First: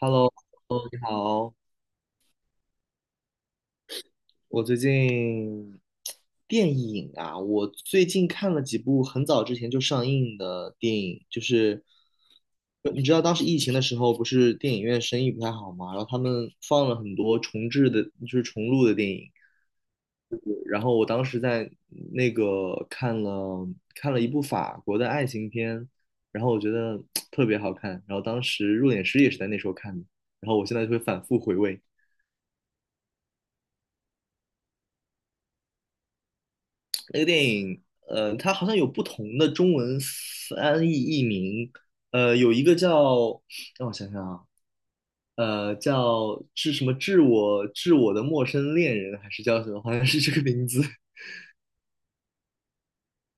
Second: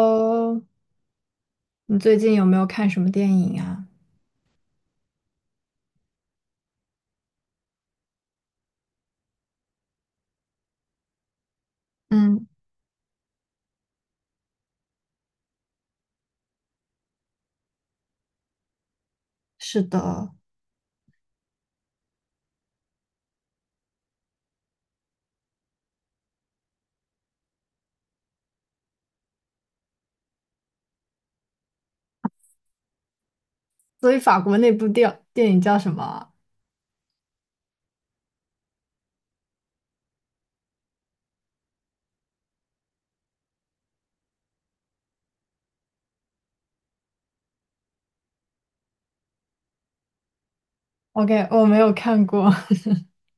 Hello，你好。你最近有没有看什么电影啊？我最近我最近看了几部很早之前就上映的电影，就是嗯，你知道当时疫情的时候，不是电影院生意不太好嘛，然后他们放了很多重制的，就是重录的电影。是的，然后我当时在那个看了一部法国的爱情片，然后我觉得特别好看，然后当时入殓师也是在那时候看的，然后我现在就会反复回味。所以法国那部电影叫什么？ 那个电影，它好像有不同的中文翻译译名，有一个叫，让我想想啊，叫致什么致我的陌生恋人，还是叫什么？好像是这个名字。OK 我没有看过。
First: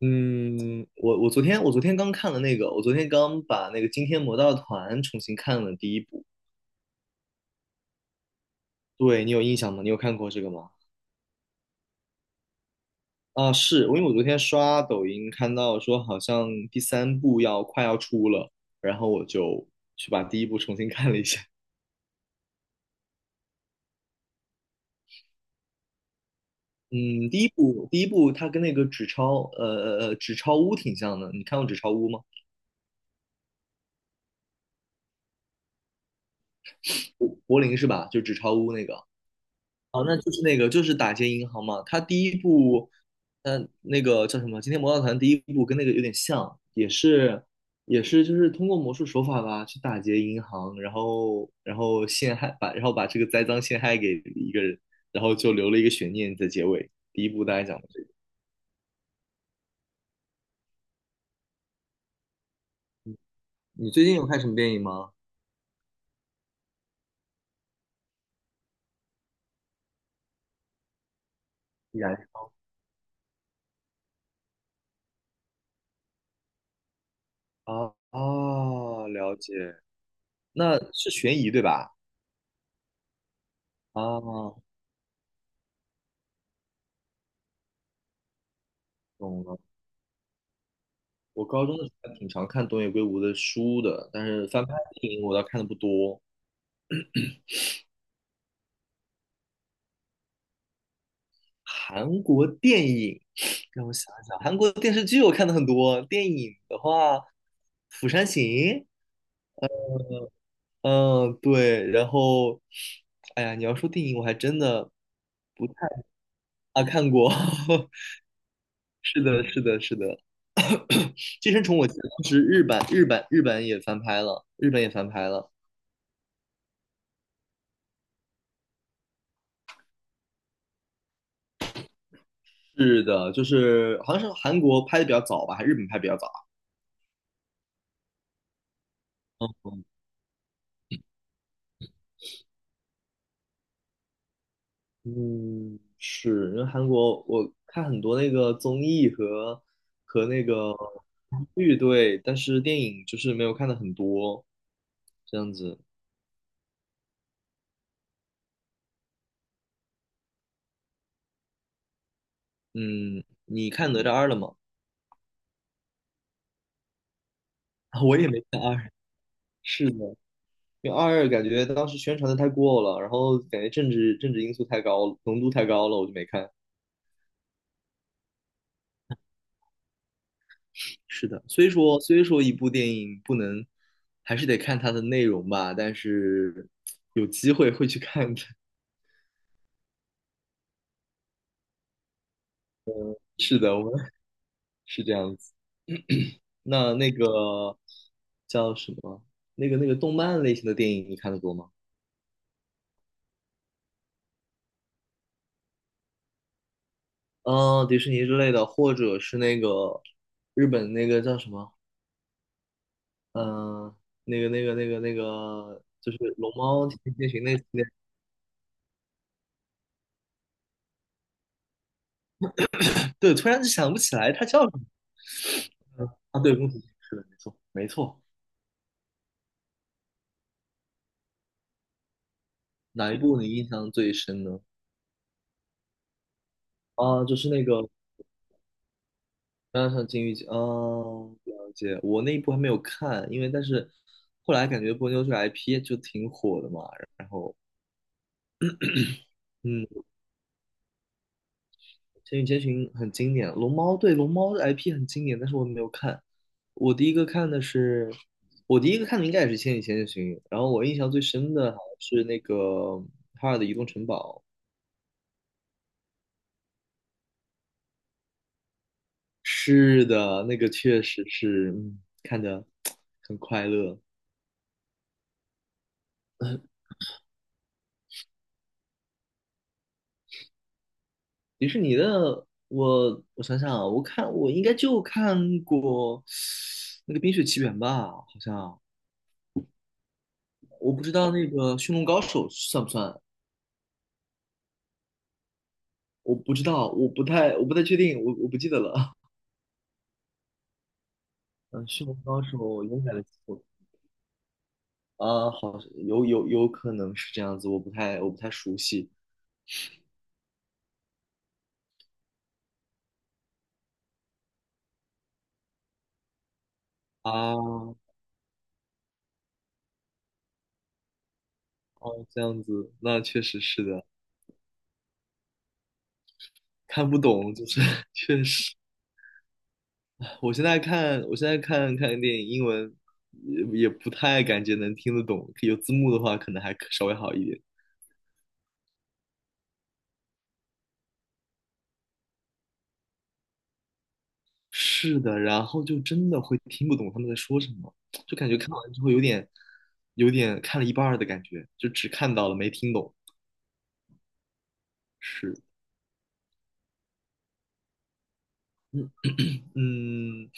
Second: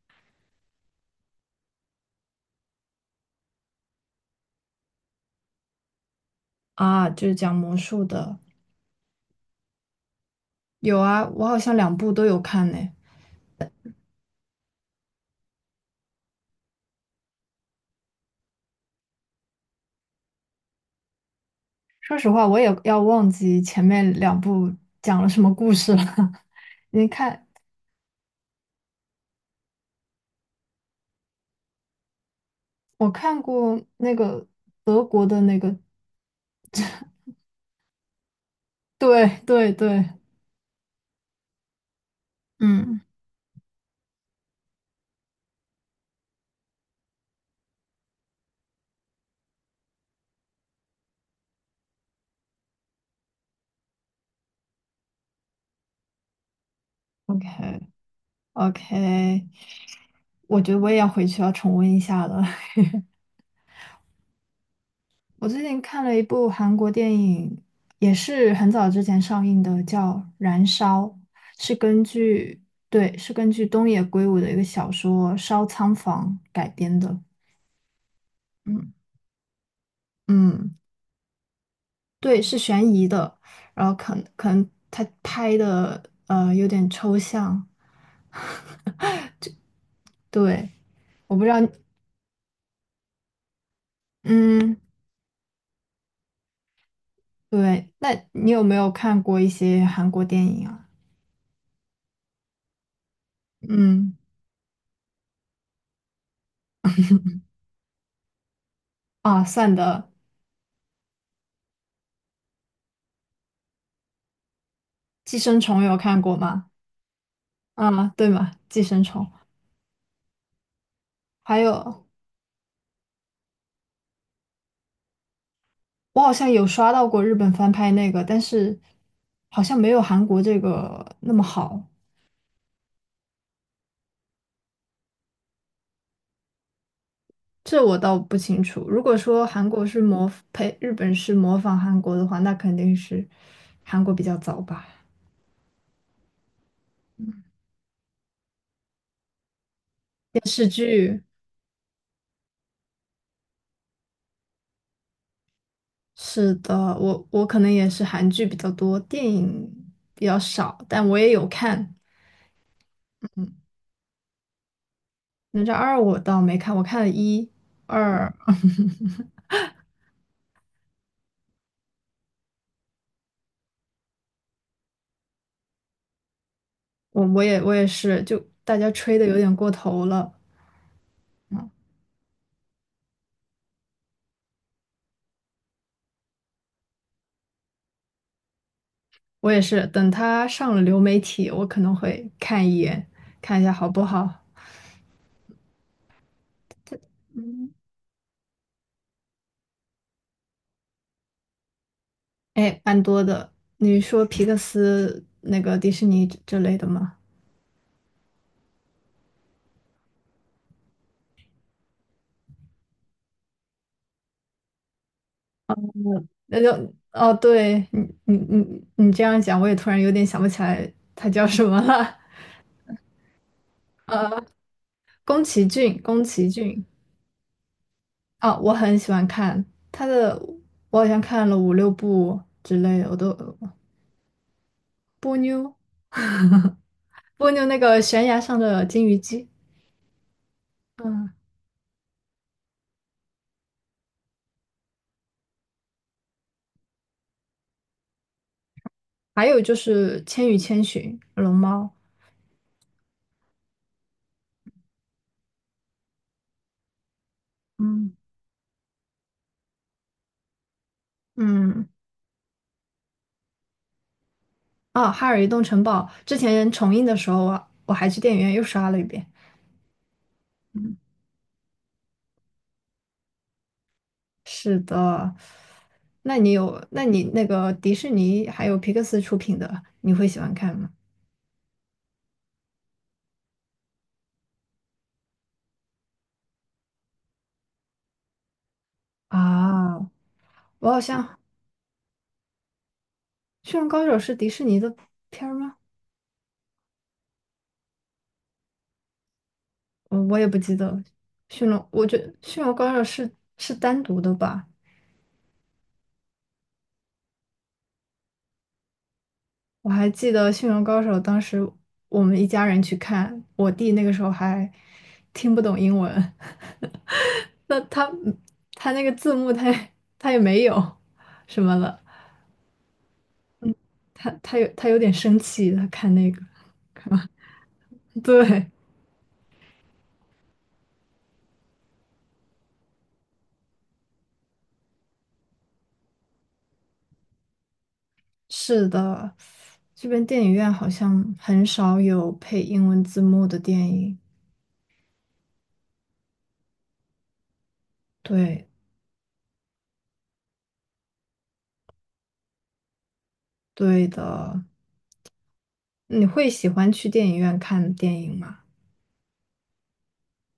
嗯，我昨天刚看了那个，我昨天刚把那个《惊天魔盗团》重新看了第一部。啊，就是讲魔术的。对，你有印象吗？你有看过这个吗？有啊，我好像两部都有看呢。啊，是，因为我昨天刷抖音看到说好像第三部要快要出了，然后我就去把第一部重新看了一下。说实话，我也要忘记前面两部讲了什么故事了。你嗯，第看，一部第一部它跟那个纸钞屋挺像的，你看过纸钞屋吗？我看过那个德国的那个，柏林是吧？就纸钞屋那个。对对哦，对。那就是那个，就是打劫银行嘛。他第一部，嗯，嗯、那个叫什么？今天魔盗团第一部跟那个有点像，也是，也是，就是通过魔术手法吧，去打劫银行，然后，然后陷害，把，然后把这个栽赃陷害给一个人，然后就留了一个悬念在结尾。第一部大概讲的，OK。 这个。OK，我觉得我也要回去要重温一下了。你最近有看什么电影吗？我最近看了一部韩国电影，也是很早之前上映的，叫《燃烧》，是依根然据，对，是根据东野圭吾的一个小说《烧仓房》改编的。啊啊，嗯。哦了解，嗯，那是悬疑对吧？对，是悬疑的，然后可能可啊，能他拍的有点抽象。懂了。对，我不我知道，高中的时候还挺常看东野圭吾的书的，但是翻拍嗯，电影我倒看的不多。对，那你有没有看过一些韩国电影啊？韩国电影，让我想嗯，一想，韩国电视剧我看的很多。电影的话，《釜山行》，啊，算的，嗯，对，然后，哎呀，你要说电影，我还真的《寄生不太虫》有看过吗？啊看过。啊，对嘛，寄生是虫。的，是的，是的，《寄还生虫》我记有，得当时日版也翻拍了，日本也翻拍了。我好像有刷到过日本翻拍那个，但是好像没有韩国这个那么好，是的，就是好像是韩国拍的比较早吧，还是日本拍得比较早。这我倒不清楚。如果说韩国是模呸，日本是模仿韩国的话，那肯定是韩国比较早吧。嗯，是，因为韩国我看很多那个综艺和和电那视个剧。剧，对，但是电影就是没有看的很多，这样子。是的，我可能也是韩剧比较多，电影比较少，但我也有看。嗯，嗯，你看哪吒二了吗？哪吒二我倒没看，我看了一、嗯 我也二、没看二，是的，因为二感觉当时宣传的太过了，然后感觉政治因素太高了，浓度太高了，我就没看。我也是，就大家吹的有点过头了。是的，虽说一部电影不能，还是得看它的内容吧，但是有机会会去看的。我也是，等他上了流媒体，我可能会看一眼，是看一下的，我好们不好。是这样子。那那嗯，个叫什么？那个那个动漫类型的电影你看的多吗？哎，蛮多的。你说皮克斯那个迪士尼之类的吗？嗯、迪士尼之类的，或者是那个日本那个叫什么？嗯、那个，就是龙那就猫奇兵变哦，形那系对列你你这样讲，我也突然有点想不起来他叫什么了。对，突然就想不 起来呃，它叫什么宫崎骏，宫啊？崎对，宫崎骏。骏是的，没错没错。啊，我很喜欢看他的，我好像看了五六部之类的，哪我一都部你印象最深呢？波妞啊，就是蜗那牛那个个悬崖上的金鱼姬，当然上金鱼嗯，哦，了解。我那一部还没有看，因为但是后来感觉波妞这个 IP 就挺火的嘛。然后，还有就嗯，是《千与千寻》龙猫，《千与千寻》很经典，《龙猫》对《龙猫》的 IP 很经典，但是我没有看。我第一个看的是，嗯，我第一个看的应该也是《千与千寻》，然后我印象最深的好嗯，像是那个哈尔的移动城堡。啊，哈尔移动城堡，之前重映的时候啊，我还去电影院又刷了一遍。是的，那个嗯。确实是，嗯，看着很快乐。是的，那你有，那你那个迪士尼还有皮克斯出品的，你会喜欢看吗？迪士尼的，我想想啊，我看我应该就看过那个《冰雪奇缘》吧，好像啊，我我好不知道像那个《驯龙高手》算不算，《驯龙高手》是迪士尼的片儿吗？我不知道，我不太确定，我不记得了。我我也不记得了，《驯 龙》嗯，我《驯龙觉得高手》《驯龙高手》应该是我是单独的吧？啊，好像有可能是这样子，我不太熟悉我还记得《驯龙高手》，当时我们一家人去看，我弟那个时候还听不懂英文，那啊。他他那个字幕他也没有什么了，哦，这样子，那确实是的，他有点生气，他看那个，看不懂就是 确对，实。我现在看，我现在看看电影，英文也也不太感觉能听得懂，有字幕的话可能还可稍微好一点。是的，这边电影院好像很少有配英文字幕的电影，是的，然后就真的会听不懂他们在说什么，就感觉对。看完之后有点看了一半儿的感觉，就只看到了没听懂。对的，是。你会喜欢去电影院看电影吗？嗯，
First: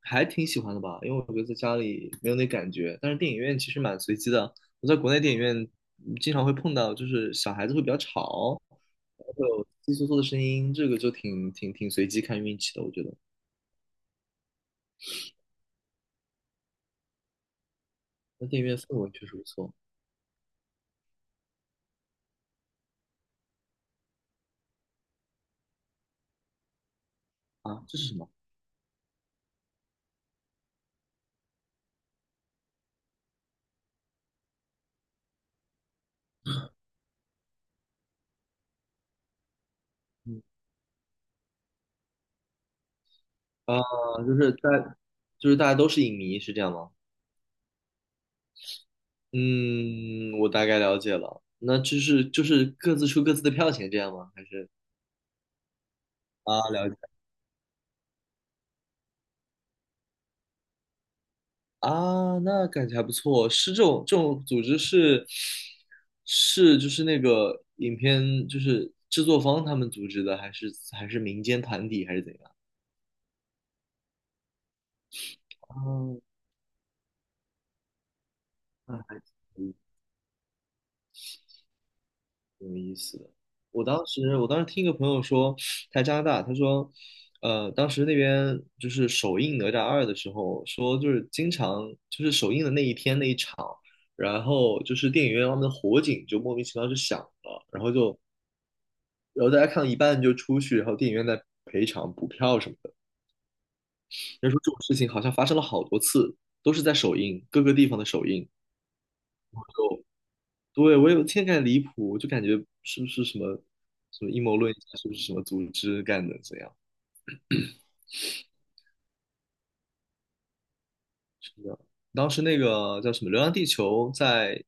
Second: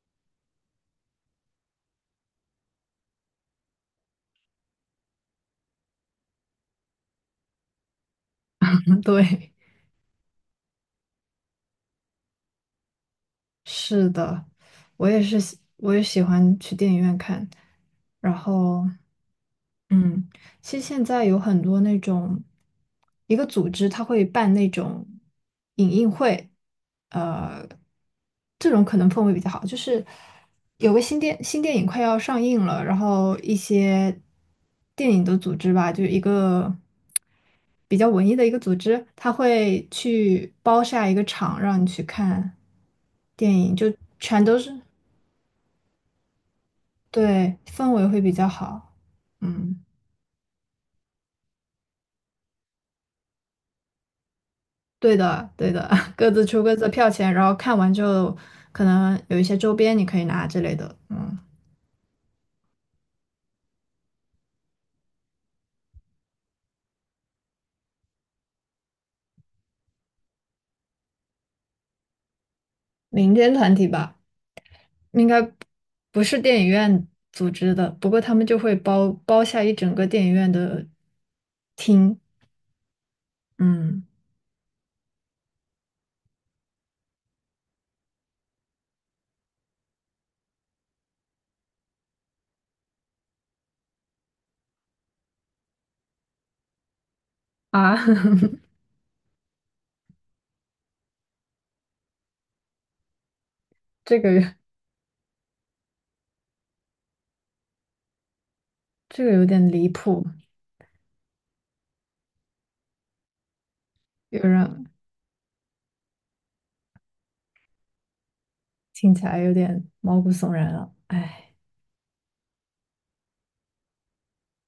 还挺喜欢的吧，因为我觉得在家里没有那感觉。但是电影院其实蛮随机的，我在国内电影院嗯经常会碰到，就是小孩子会比较吵，会对。有窸窸窣窣的声音，这个就挺随机看运气的，我觉得。是的，我也是喜，我也喜欢去电影院看。然那电影院后，氛围确实不错嗯，其实现在有很多那种，一个组织它会办那种影映会，啊，这是什么？这种可能氛围比较好。就是有个新电新电影快要上映了，然后一些电影的组织吧，就一个比较文艺的一个组织，他会嗯，去包下一个场让你去看电影，啊，就就全是都大，是。就是大家都是影迷，是这样吗？对，氛围会比较好。嗯，嗯，我大概了解了。那就是就是各自出各自的票钱这样吗？还是对的，对的，各自啊，出各自的了解。票钱，然后看完之后，可能有一些周边你可以拿之类的。嗯，啊，那感觉还不错。是这种这种组织是是就是那个影片就是制作方他们组织的，还是民间团体还是怎样？民间团体吧，应该哦，不是电影院组织的，不过他们就会那包还包下一挺整个电影院的厅。挺有意思的。我嗯。当时我当时听一个朋友说，他在加拿大，他说，当时那边就是首映《哪吒二》的时候，说就是经常就是首映的那一天那一场，然后就是电影院外面的火警就莫名其妙就响了，然后啊，就然后大家看到一半就出去，然后电影院在赔偿补票什么的。这人个说这种事情好像发生了好多次，都是在首映，各个地方的首映。这个有点离谱，对，我有天感离谱，我就感觉是不是什么什么有阴谋论家，人是不是什么组织干的怎样？听起来有点毛骨悚然了。哎，不知道当时那个叫什么《流浪地球》在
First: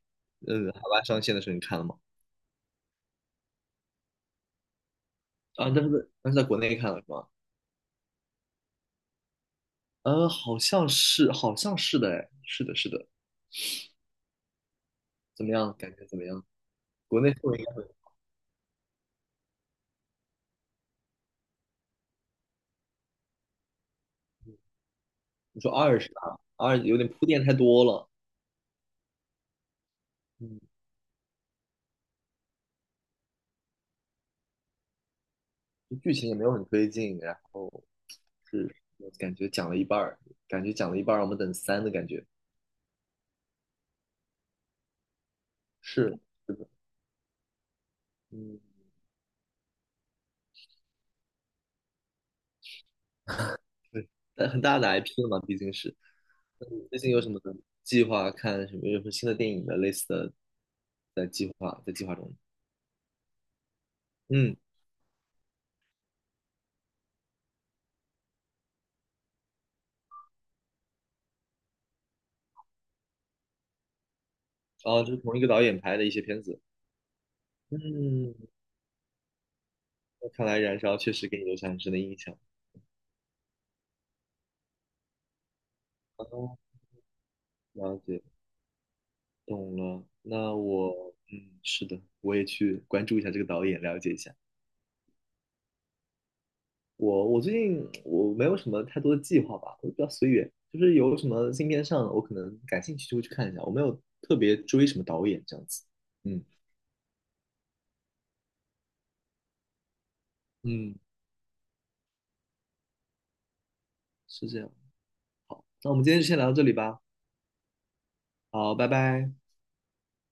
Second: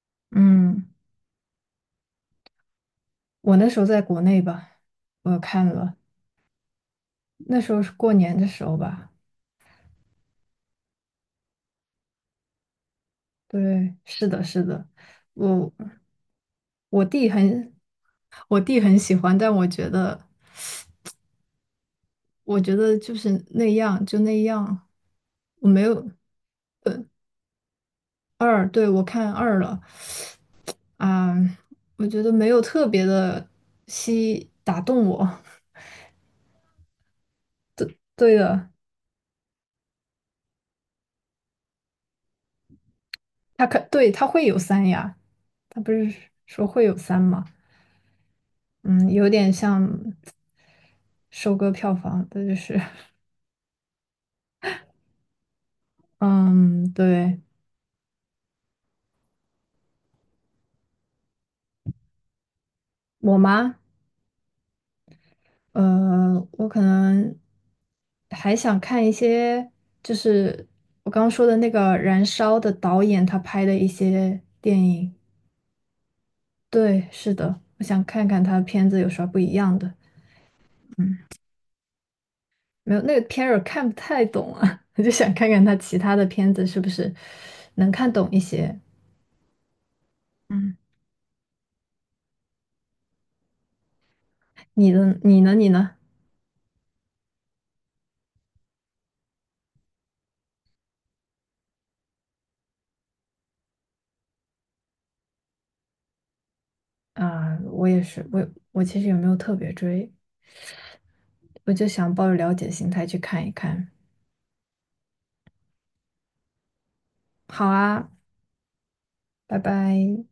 嗯海嗯，外上线的时候，你看了吗？我那时候在国内吧，我看啊，但了。是但是在国内看了是吗？那时候是过年的时候吧？好像是，好像是的，哎，是的，是的。对，是的，是的，怎么我样？感觉怎么样？我国弟内氛围应该很会，我弟很喜欢，但我觉得就是那样就那样，你我说没二是有吧？二有点铺垫太多了。二，对，我看二了。嗯，啊，我觉得没有特别的吸打动我。就剧情也没有很推进，然后对的，是感觉讲了一半儿，感觉讲了一半儿，我们等三的感觉。他可对他会有三呀，他不是是是说的，会有三吗？嗯，嗯，有点像收割票房，的就是。 对，但很大的 IP 了嘛，毕竟是。那嗯，你最近有什对。么计划？看什么？有什么新的电影的类似的在计划中？我妈。嗯，我可能还想看一些，就是我刚刚说的那个《燃烧》的导演他拍的一些电哦，就影。是同一个导演拍的一些片子。对，是的，我想看嗯，看他的片子有啥不一样的。那看来《燃烧》确嗯，实给你留下很深的印象。没有，那个片儿我看不太懂啊，我就想看看他其他的片哦，子是不是能了看解，懂一些。懂了。那嗯，我，嗯，是的，我也去关注一下这个导演，了解一下。你的你呢？你呢？我最近没有什么太多的计划吧，我比较随缘，就是有什么新片上了我可能感兴趣就会去看一下，我没有特别追什么导演这样子。嗯啊，我也是，我我其实也没有特别追，嗯，嗯，我就想抱着了解心态去看一看。是这样。那我们今天就先聊到这里吧，好啊，好，拜拜。拜拜。